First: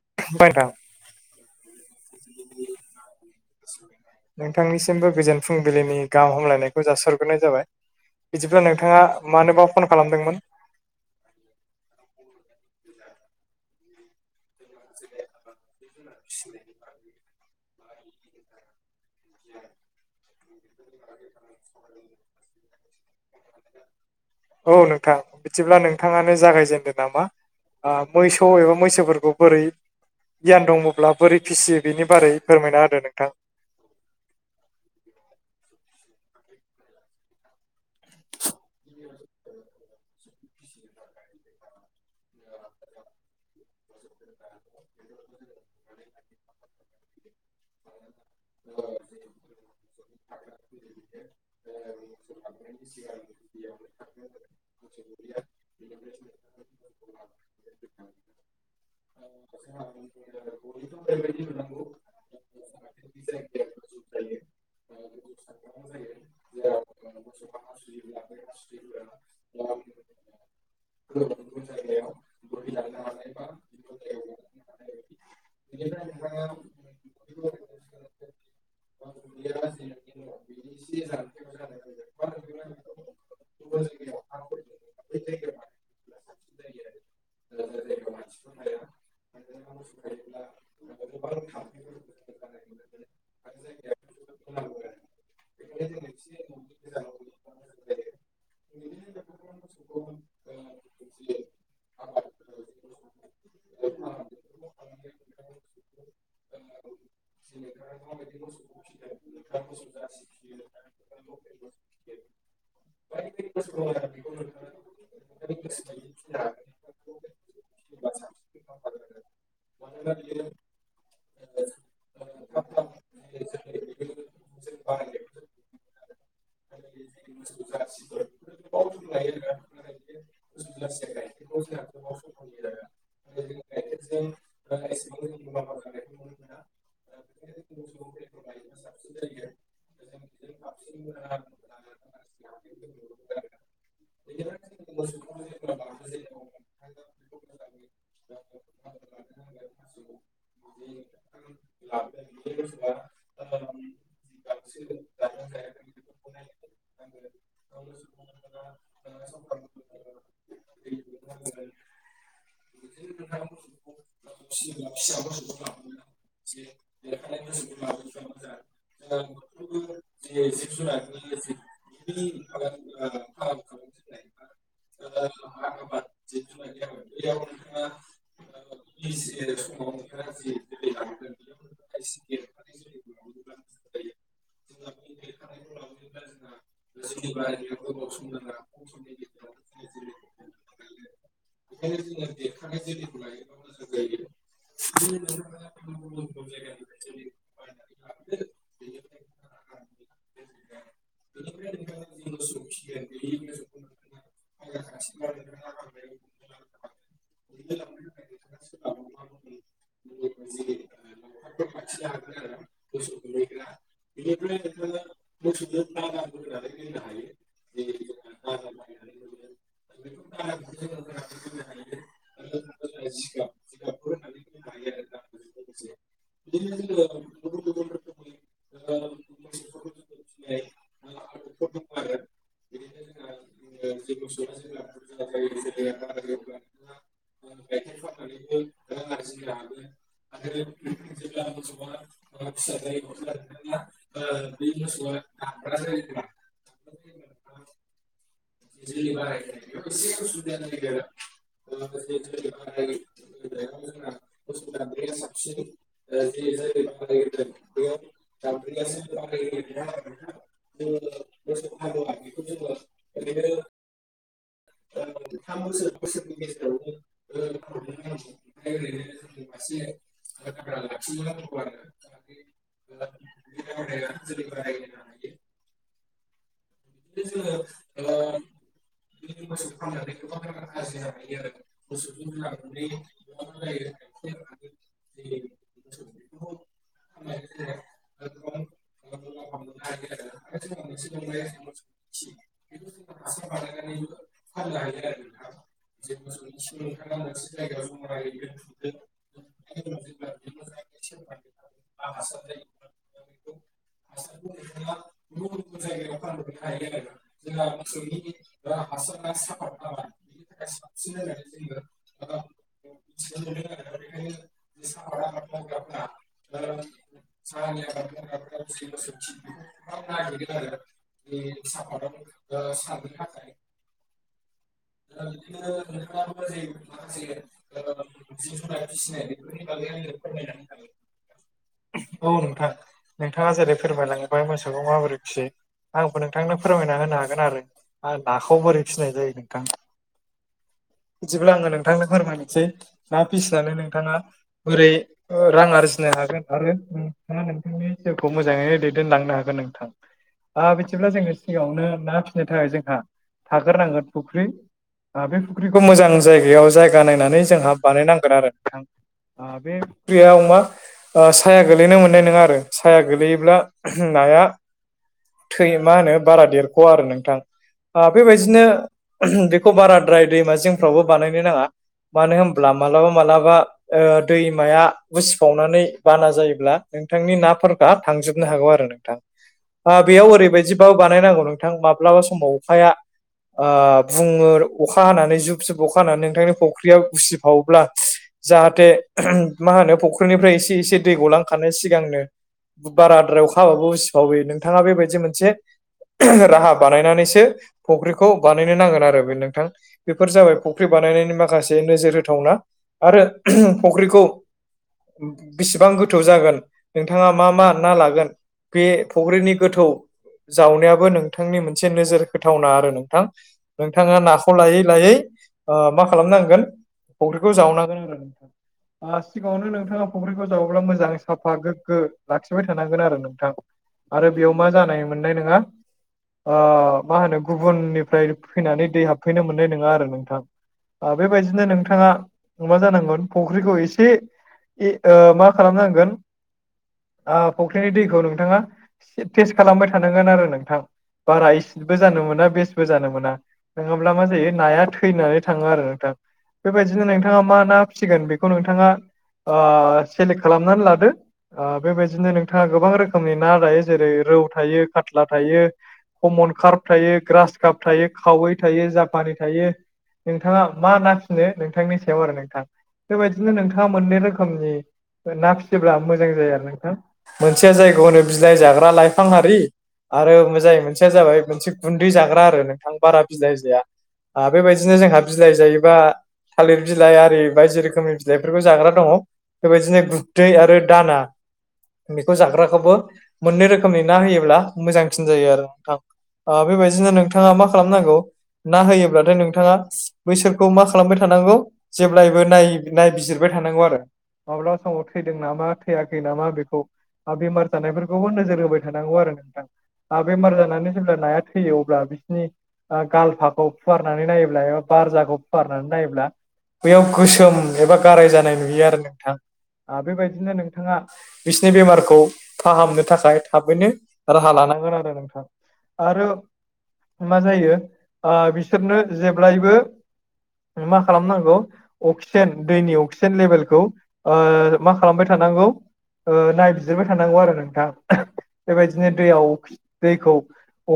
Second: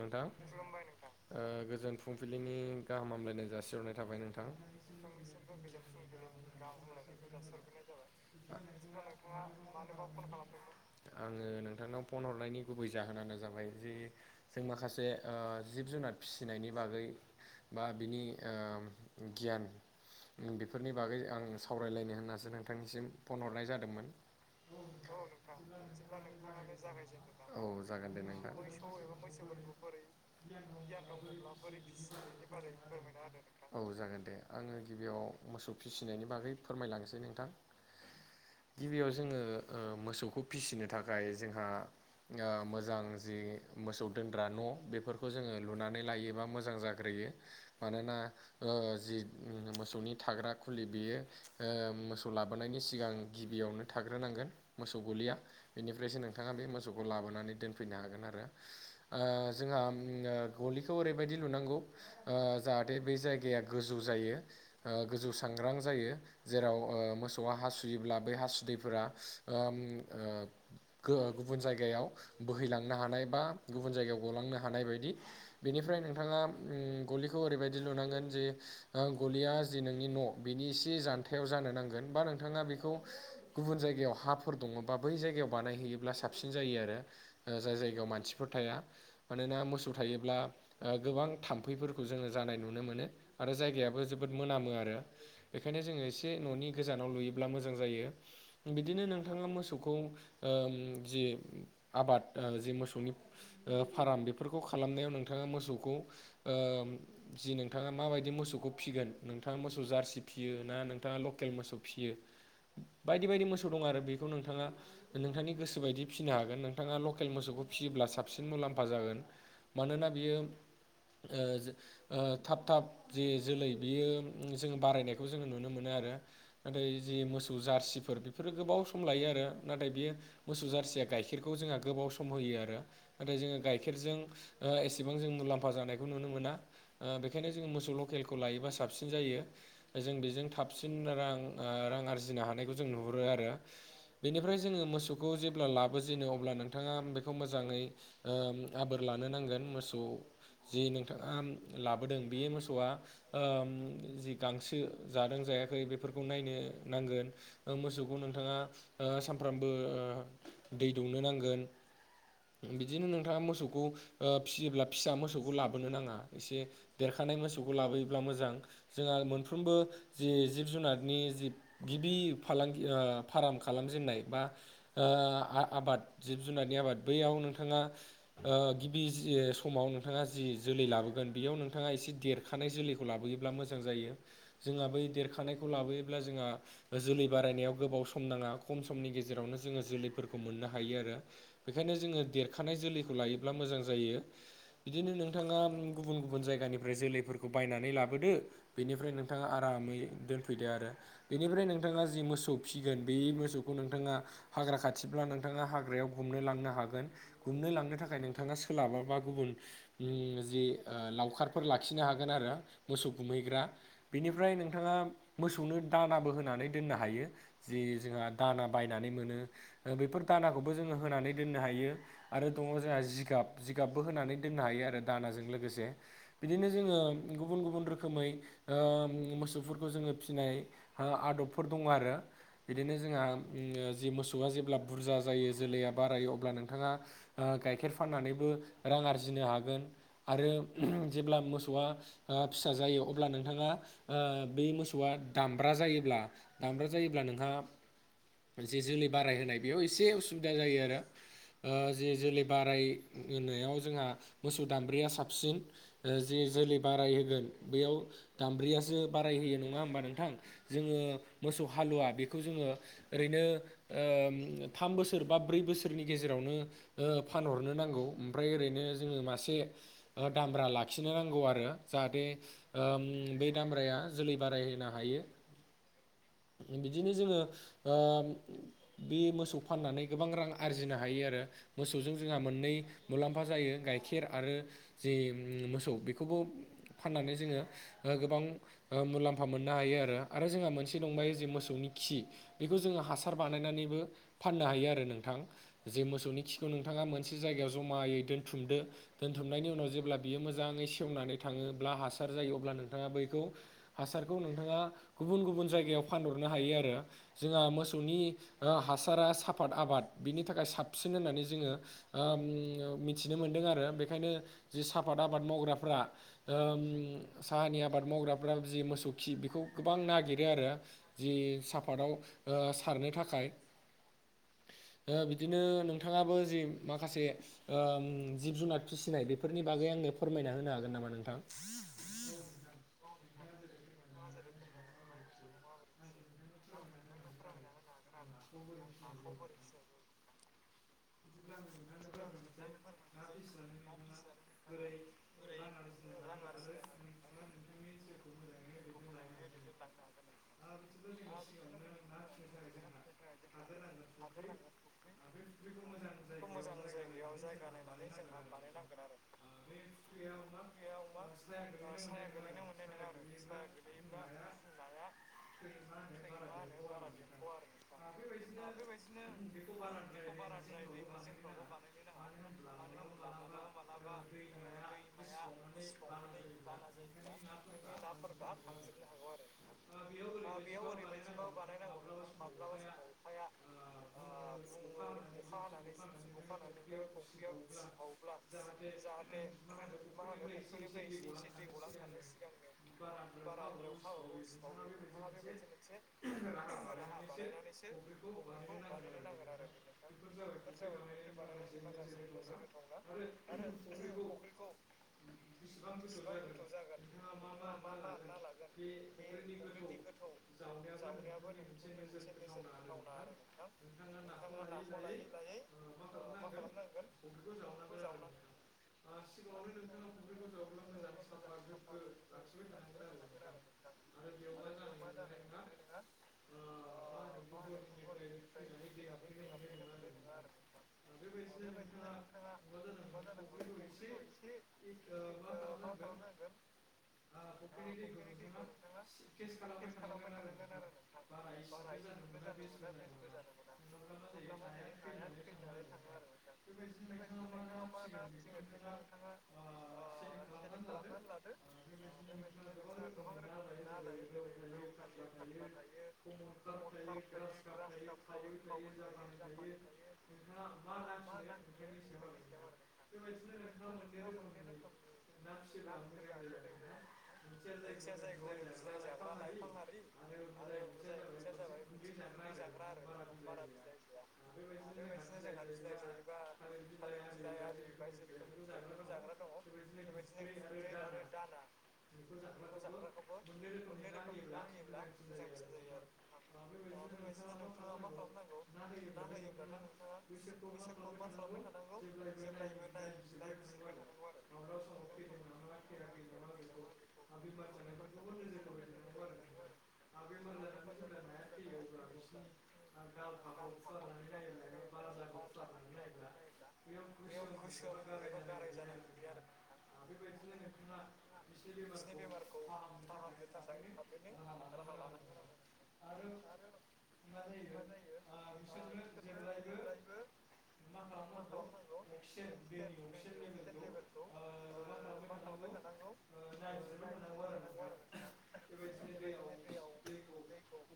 नोंथां [unintelligible] ओ गोजोन फुंबिलिनि गाहाम हामलायनाय जासिहरनाय थाबाय नोंथां। नोंथांनिसिमबो गोजोन फुंबिलिनि गाहाम हामलायनायखौ जासि हरगोरनाय जाबाय बिदिब्ला नोंथाङा मानोबा फन खालामदोंमोन? आङो नोंथांनाव फन हरनायनि गुबै जाहोनानो जाबाय जे जों माखासे ओ जिब जुनार फिसिनायनि बागै बा बिनि ओ गियान बेफोरनि बागै आं सावरायलायनो होननासो नोंथांनिसिम फन हरनाय जादोंमोन। औ नोंथां बिदिब्ला नोंथाङानो जागायजेनदो नामा औ जागोन दे मोसौ नोंथां। एबा मैसोफोरखौ बोरै गियान दङब्ला बोरै फिसियो बेनि बारै फोरमायना होदो नोंथां। औ जागोन दे आङो गिबियाव मोसौ फिसिनायनि बागै फोरमायलांनोसै नोंथां। गिबियाव जोङो मोसौखौ फिसिनो थाखाय जोंहा मोजां जि मोसौ दोनग्रा न' बेफोरखौ जोङो लुनानै लायोबा मोजां जाग्रोयो मानोना ओ जि मोसौनि थाग्रा खुलि बेयो मोसौ लाबोनायनि सिगां गिबियावनो थाग्रोनांगोन मोसौ गलिया बेनि ओमफ्रायसो नोंथाङा बे मोसौखौ लाबोनानै दोनफैनो हागोन आरो। जोंहा गलिखौ ओरैबायदि लुनांगौ। जाहाथे बै जायगाया गोजौ जायो गोजौ सांग्रां जायो। जेराव मोसौआ हासुयोब्ला बै हासुदैफोरा गुबुन जायगायाव बोहैलांनो हानाय बा गुबुन जायगायाव गलांनो हानाय बायदि बेनिफ्राय नोंथाङा गलिखौ ओरैबायदि लुनांगोन जे गलिया जि नोंनि न' बिनि एसे जान्थायाव जानो नांगोन बा नोंथाङा बेखौ गुबुन जायगायाव हाफोर दङ बा बै जायगायाव बानायहैयोब्ला साबसिन जायो आरो। जाय जायगायाव मानसिफोर थाया मानोना मोसौ थायोब्ला गोबां थाम्फैफोरखौ जोङो जानाय नुनो मोनो आरो जायगायाबो जोबोद मोनामो आरो। बेखायनो जोङो एसे न'नि गोजानाव लुयोब्ला मोजां जायो। बिदिनो नोंथाङा मोसौखौ जि आबाद जि मोसौनि फार्म बेफोरखौ खालामनायाव नोंथाङा मोसौखौ जि नोंथाङा माबायदि मोसौखौ फिगोन नोंथाङा मोसौ जार्सि फियो ना नोंथाङा लकेल मोसौ फिसियो। बायदि बायदि मोसौ दं आरो बेखौ नोंथाङा नोंथांनि गोसो बायदि फिनो हागोन नोंथाङा लकेल मोसौखौ फिसियोब्ला साबसिन मुलाम्फा जागोन। मानोना बियो। थाब थाब जे जोलै बेयो जोङो बारायनायखौ जोङो नुनो मोनो आरो। नाथाय जि मोसौ जारसिफोर बेफोरो गोबाव सम लायो आरो नाथाय बेयो मोसौ जारसिया गायखेर गाइखेरखौ जोंहा गोबाव सम होयो आरो नाथाय जोङो गाइखेरजों एसेबां जों मुलाम्फा जानाय बेखौ नुनो मोना बेखायनो जोङो मोसौ लकेलखौ लायोबा साबसिन जायो। जों बेजों थाबसिन रां रां आरजिनो हानायखौ जों नुहुरो आरो। बेनिफ्राय जोङो मोसौखौ जेब्ला लाबोजेनो अब्ला नोंथाङा बेखौ मोजाङै आबोर लानो नांगोन मोसौ। जि नोंथाङा लाबोदों बे मोसौआ। जि गांसो जादों जायाखै बेफोरखौ नायनो नांगोन। मोसौखौ नोंथाङा सानफ्रामबो दै दौनो नांगोन। बिदिनो नोंथाङा मोसौखौ फिसियोब्ला फिसा मोसौखौ लाबोनो नाङा एसे देरखानाय मोसौखौ लाबोयोब्ला मोजां जोंहा मोनफ्रोमबो जि जिब जुनारनि जि गिबि फालांगि फाराम खालामजेननाय बा आबाद जिब जुनारनि आबाद बैयाव नों नोंथाङा गिबि समाव नोंथाङा जि जोलै लाबोगोन बेयाव नोंथां नोंथाङा एसे देरखानाय जोलैखौ लाबोयोब्ला मोजां जायो। जोंहा बै देरखानायखौ लाबोयोब्ला जोंहा जोलै बारायनायाव गोबाव सम नाङा खम समनि गेजेरावनो जोङो जोलैफोरखौ मोननो हायो आरो। बेखायनो जोङो देरखानाय जोलैखौ लायोब्ला मोजां जायो बिदिनो नोंथाङा गुबुन गुबुन जायगानिफ्राय जोलैफोरखौ बायनानै लाबोदो बेनिफ्राय नोंथाङा आरामै दोनफैदो आरो। बेनिफ्राय नोंथाङा जि मोसौ फिसिगोन बे मोसौखौ नोंथाङा हाग्रा खाथिब्ला नोंथाङा हाग्रायाव गुमनो लांनो हागोन। गुमनो लांनो थाखाय नोंथाङा सोलाबा बा गुबुन जि जि लावखारफोर लाखिनो हागोन आरो मोसौ गुमहैग्रा। बेनिफ्राय नोंथाङा मोसौनो दानाबो होनानै दोननो हायो। जि जोंहा दाना बायनानै मोनो बेफोर दानाखौबो जोंङो होनानै दोननो हायो। आरो दङ जोंहा जिगाब जिगाबबो होनानै दोननो हायो आरो दानाजों लोगोसे। बिदिनो जोंङो गुबुन गुबुन रोखोमै ओ मोसौफोरखौ जोंङो फिनाय ओ आदबफोर दङ आरो। बिदिनो जोंहा ओम मोसौआ जेब्ला बुरजा जायो जोलैया बारायो अब्ला नोंथाङा ओ गाइखेर फाननानैबो रां आरजिनो हागोन आरो जेब्ला मोसौआ ओ फिसा जायो अब्ला नोंथाङा ओ बे मोसौआ दामब्रा जायोब्ला दामब्रा जायोब्ला नोंथांङा जे जोलै बाराय होनाय बेयाव एसे उसुबिदा जायो आरो ओ जे जोलै बाराय होनायाव जोंहा मोसौ दाम्ब्रिया साबसिन जे जोलै बाराय होगोन बेयाव दामब्रियासो बारायहोयो नोंङा होमबा नोंथां। जोंङो मोसौ हालुवा बेखौ जोंङो ओरैनो ओम थाम बोसोर बा ब्रै बोसोरनि गेजेरावनो ओ फानहरनो नांगौ ओमफ्राय ओरैनो जोंङो मासे ओ दामब्रा लाखिनो नांगौ आरो जाहाथे ओम बे दामब्राया जोलै बारायहोनो हायो। बिदिनो जोंङो ओम बि मोसौ फाननानै गोबां रां आरजिनो हायो आरो मोसौजों जोंहा मोननै मुलाम फा जायो गाइखेर आरो जि मोसौ बेखौबो फाननानै जोंङो गोबां मुलाम्फा मोननो हायो आरो आरो जोंहा मोनसे दंबाय जे मोसौनि खि बेखौ जोंङो हासार बानायनानैबो फाननो हायो आरो नोंथां जे मोसौनि खि नोंथाङा मोनसे जायगायाव जमायै दोनथुमदो दोनथुमनायनि उनाव जेब्ला बियो मोजाङै सेवनानै थाङोब्ला हासार जायो अब्ला नोंथाङा बैखौ हासारखौ नोंथाङा गुबुन गुबुन जायगायाव फानहरनो हायो आरो। जोंहा मोसौनि हासारा साफाद आबाद बिनि थाखाय साबसिन होननानै जोंङो मिथिनो मोनदों आरो बेखायनो जि साफाद आबाद मावग्राफ्रा ओम साहानि आबाद मावग्राफ्रा जि मोसौ खि बेखौ गोबां नागिरो आरो। जि साफादाव ओ सारनो थाखाय बिदिनो नोंथां नोंथांङाबो जि माखासे ओम जिब जुनार फिसिनाय बेफोरनि बागै आंनो फोरमायना होनो हागोन नामा नोंथां। औ नोंथां नोंथाङा जेरै फोरमायलांबाय मोसौखौ माबोरै फियो आंबो नोंथांनो फोरमायना होनो हागोन आरो। आरो नाखौ बोरै फिसिनाय जायो नोंथां। बिदिब्ला आङो नोंथांनो फोरमायनोसै ना फिसिनानै नोंथाङा बोरै रां आरजिनो हागोन आरो नोंथाङा नोंथांनि जिउखौ मोजाङैनो दैदेनलांनो हागोन नोंथां। ओ बिदिब्ला जोंङो सिगाङावनो ना फिसिनो थाखाय जोंहा थागोरनांगोन फुख्रि बे फुख्रिखौ मोजां जायगायाव जायगा नायनानै जोंहा बानायनांगोन आरो। ओ बे फुख्रियाव मा ओ सा साया गोलैनो मोननाय नङा आरो साया गोगलैयोब्ला नाया थै मा होनो बारा देरख' आ आरो नोंथां। दाथ' बेबायदिनो बेखौ बेबायदिनोखौ बारा बाराद्राय दैमा बारा जिंफ्रावबो बानायनो नाङा मानाय [unintelligible] मानो होनब्ला मालाबा मालाबा ओ दैमाया उसिफावनानै बाना जायोब्ला नोंथांनि नाफोरा थांजोबनो हागौ आरो नोंथां। आ बेयाव ओरैबायदिबो बानायनांगौ नोंथां माब्लाबा समाव अखाया आ बुङो अखा हानानै जुब - जुब अखा हानानै नोंथांनि फुख्रियाव उसिफावोब्ला जाहाथे मा होनो फ'ख्रिनिफ्राय एसे एसे दै गलांखानाय सिगांनो बाराद्रायाव अखाहाबाबो उसिफाव नों नोंथाङा बेबायदि मोनसे राहा बानायनानैसो फुख्रिखौ बानायनो नांगोन आरो बे नोंथां। बेफोर जाबाय फख्रि बानायनायनि माखासे नोजोर होथावना आरो फख्रिखौ बेसेबां गोथौ जागोन नोंथाङा मा मा ना लागोन बे फुख्रिनि गोथौ जावनायाबो नोंथांनि मोनसे नोजोर [inaudible] होथावना आरो नोंथां [inaudible] आ मा खालामनांगोन फुख्रिखौ जावनांगोन आरो नोंथाङा सिगाङावनो नोंथाङा फ फुख्रिखौ जावोब्ला मोजां साफा गोगो लाखिबाय थानांगोन आरो नोंथां। आरो बेयाव मा जानाय मोननाय नङा आ‌ मा होनो गुबुननिफ्राय फैनानै दै हाबफैनो मोननाय नङा आरो नोंथां। आ बेबायदिनो नोंथाङा मा जानांगोन फुख्रिखौ एसे ए ओ मा खालामनांगोन आ फुख्रिनि दैखौ नोंथाङा टेस्ट खालामबाय थानांगोन आरो नोंथां। बारा इसेबो जानो मोना बेस्बो जानो मोना नङाब्ला मा जायो नाया थैनानै थाङो आरो नोंथां। बेबायदिनो नोंथाङा मा ना फिसिगोन बेखौ नोंथाङा आ सेलेक्ट खालामनानै लादो आ बेबायदिनो नोंथांङा गोबां रोखोमनि ना जायो। जेरै रौ थायो खत्ला थायो। कमल कार थायो ग्रास काब थायो खावै थायो जापानि थायो। नोंथाङा मा नाफिनो नोंथांनि सायाव आरो नोंथां। बेबायदिनो नोंथाङा मोननै रो रोखोमनि आ फिसियो मोजां जाया नोंथां मोनसे जाथोयानो बिलाइ जाग्रा बारा लाइफां हारि आरो मोजाङै मोनसेया जाबाय मोनसे गुन्दै जाग्रा आरो नोंथां बारा बिलाइ जाया। आ बेबायदिनो जोंहा बिलाइ जायोबा थालिर बिलाइ आरि बायदि रोखोमनि बिलाइफोरखौ जाग्रा दङ। बेबायदिनो गुन्दै आरो दाना बेखौ जाग्राखौबो मोननै रोखोमनि ना होयोब्ला मोजांसिन जायो आरो नोंथां। ओ‌ बेबायदिनो नोंथाङा मा खालामनांगौ ना होयोब्लाथाय नोंथाङा बैसोरखौ मा खालामबाय थानांगौ जेब्लायबो नाय‌ नायबिजिरबाय थानांगौ आरो। माब्ला समाव थैदों नामा थैयाखै नामा बेखौ बेमार जानायफोरखौ खौबो नोजोर होबाय थानांगौ आरो नोंथां। ओ बेमार जानानै जेब्ला नाया थैयो अब्ला बिसिनि ओ गालफाखौ फुवारनानै नायोब्ला बारजाखौ फुवारनानै नायोब्ला बेयाव गोसोम एबा गाराय जानाय नुयो आरो नों थां‌ आ बेबायदिनो नोंथाङा बिसिनि बेमारखौ फाहामनो थाखाय थाबैनो राहा लानांगोन आरो नोंथां आरो मा जायो ओ बिसोरनो जेब्लायबो [inaudible] मा खालामनांगौ अक्सिजेन दैनि अक्सिजेन लेभेलखौ ओ मा खालामबाय थानांगौ ओ नायबिजिरबाय थानांगौ आरो नोंथां। बेबायदिनो दैयाव दैखौ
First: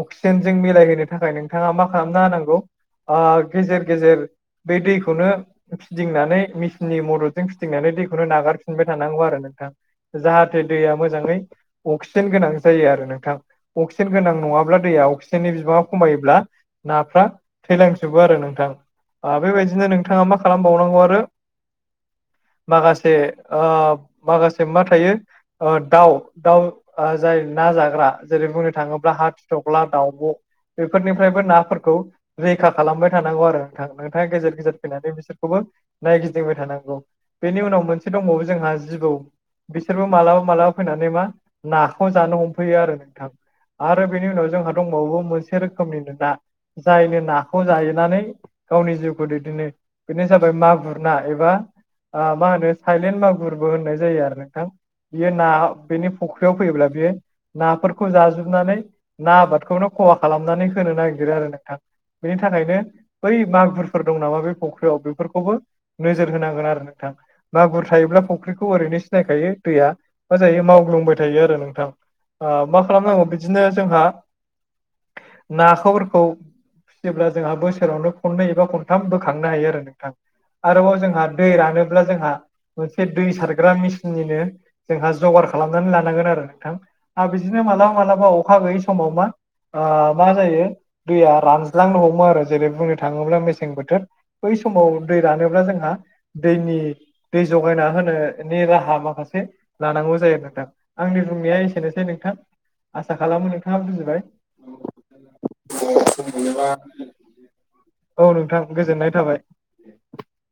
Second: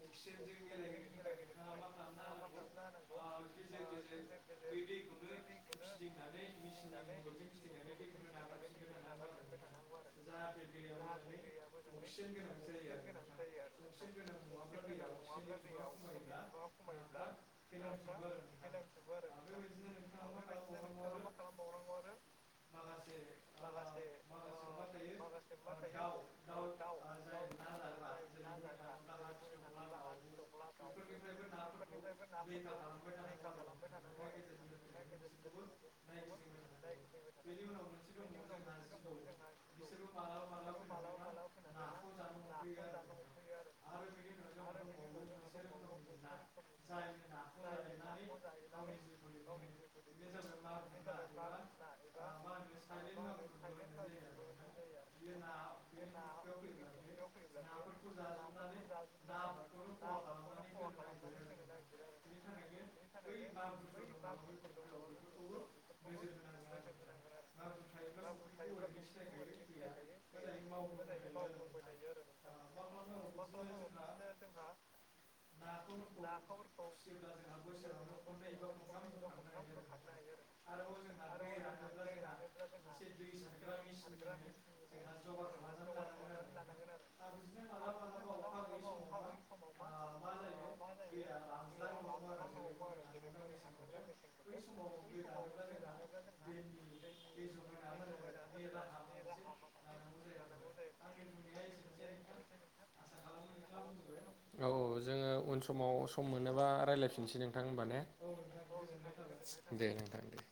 अक्सिजेनजों मिलायहोनो थाखाय नोंथाङा मा खालामना होनांगौ ओ गेजेर- गेजेर बे दैखौनो फिदिंनानै मेसिननि मददजों फिदिंनानै दैखौ बेखौनो नागारफिनबाय थानांगौ नोंथां जाहाथे मोजाङै अक्सिजेन गोनां जायो आरो नोंथां अक्सिजेन गोनां नङाब्ला दैया अक्सिजेननि बिबाङा खमायोब्ला नाफ्रा थैलांजोबो आरो नोंथां। आ बेबायदिनो नोंथाङा मा खालामबावनांगौ आरो। आरो। माखासे ओ माखासेमाथायो ओ दाउ। दाउ जाय ना जाग्रा जेरै बुंनो थाङोब्ला हादिदग्ला, दाउब'। बेफोरनिफ्रायबो नाफोरखौ रैखा खालागोन। थानांगौ आरो नोंथां नोंथां। गेजेर गेजेर फैनानै बिसोरखौबो नायगिदिंबाय थानांगौ। बेनि उनाव मोनसे दंबावो जोंहा जिबौ बिसोरबो मालाबा- मालाबा। फैनानै मा नाखौ जानो हमफैयो आरो नोंथां। आरो बेनि उनाव जोंहा दंबावो मोनसे रोखोमनिनो ना जायनो नाखौ जाहैनानै। गावनि जिउखौ दैदेननो बेनो जाबाय मागुरना एबा। आमाहोनो साइलेन्ड मागुरबो होननाय जायो आरो नोंथां बियो ना। बेनि फुख्रियाव फैयोब्ला बेयो। नाफोरखौ जाजोबनानै ना आबादखौनो खहा खालामनानै होनो नागिरो आरो नोंथां। बेनि थाखायनो बै मागुरफोर दं नामा बे फख्रियाव बेफोरखौबो नोजोर होनांगोन आरो। नोथां मागुर थायोब्ला फुख्रिखौ ओरैनो सिनायखायो दैया मा जायो माव ग्लुंबाय थायो आरो नोंथां मा खालामनांगौ बिदिनो जोंहा। नाखौफोरखौ। जेब्ला जोंहा बोसोरावनो खननै एबा खनथाम बोखांनो हायो आरो नोंथां। आरोबाव जोंहा दै रानोब्ला जोंहा मोनसे दै सारग्रा मेसिंनिनो। जोंहा जगार खालामनानै लानांगोन आरो नोंथां आ बिदिनो मालाबा मालाबा अखा गैयै समाव मा। ओ माजायो दैया रानज्ल्रानोहमो आरो जेरै बुंनो थाङोब्ला मेसें बोथोर। बै समाव दै रानोब्ला जोंहा दैनि। दै जगायना होनो नि राहा माखासे। लानांगौ जायो नोंथां। आंनि बुंनाया एसेनोसै नोंथां आसा खालामो नोंथाङा बुजिबाय। औ औ जोङो उन समाव सम मोनोबा रायलायफिनसै नोंथां होनबा ने। औ नोंथां गोजोननाय थाबाय। दे नोथां दे।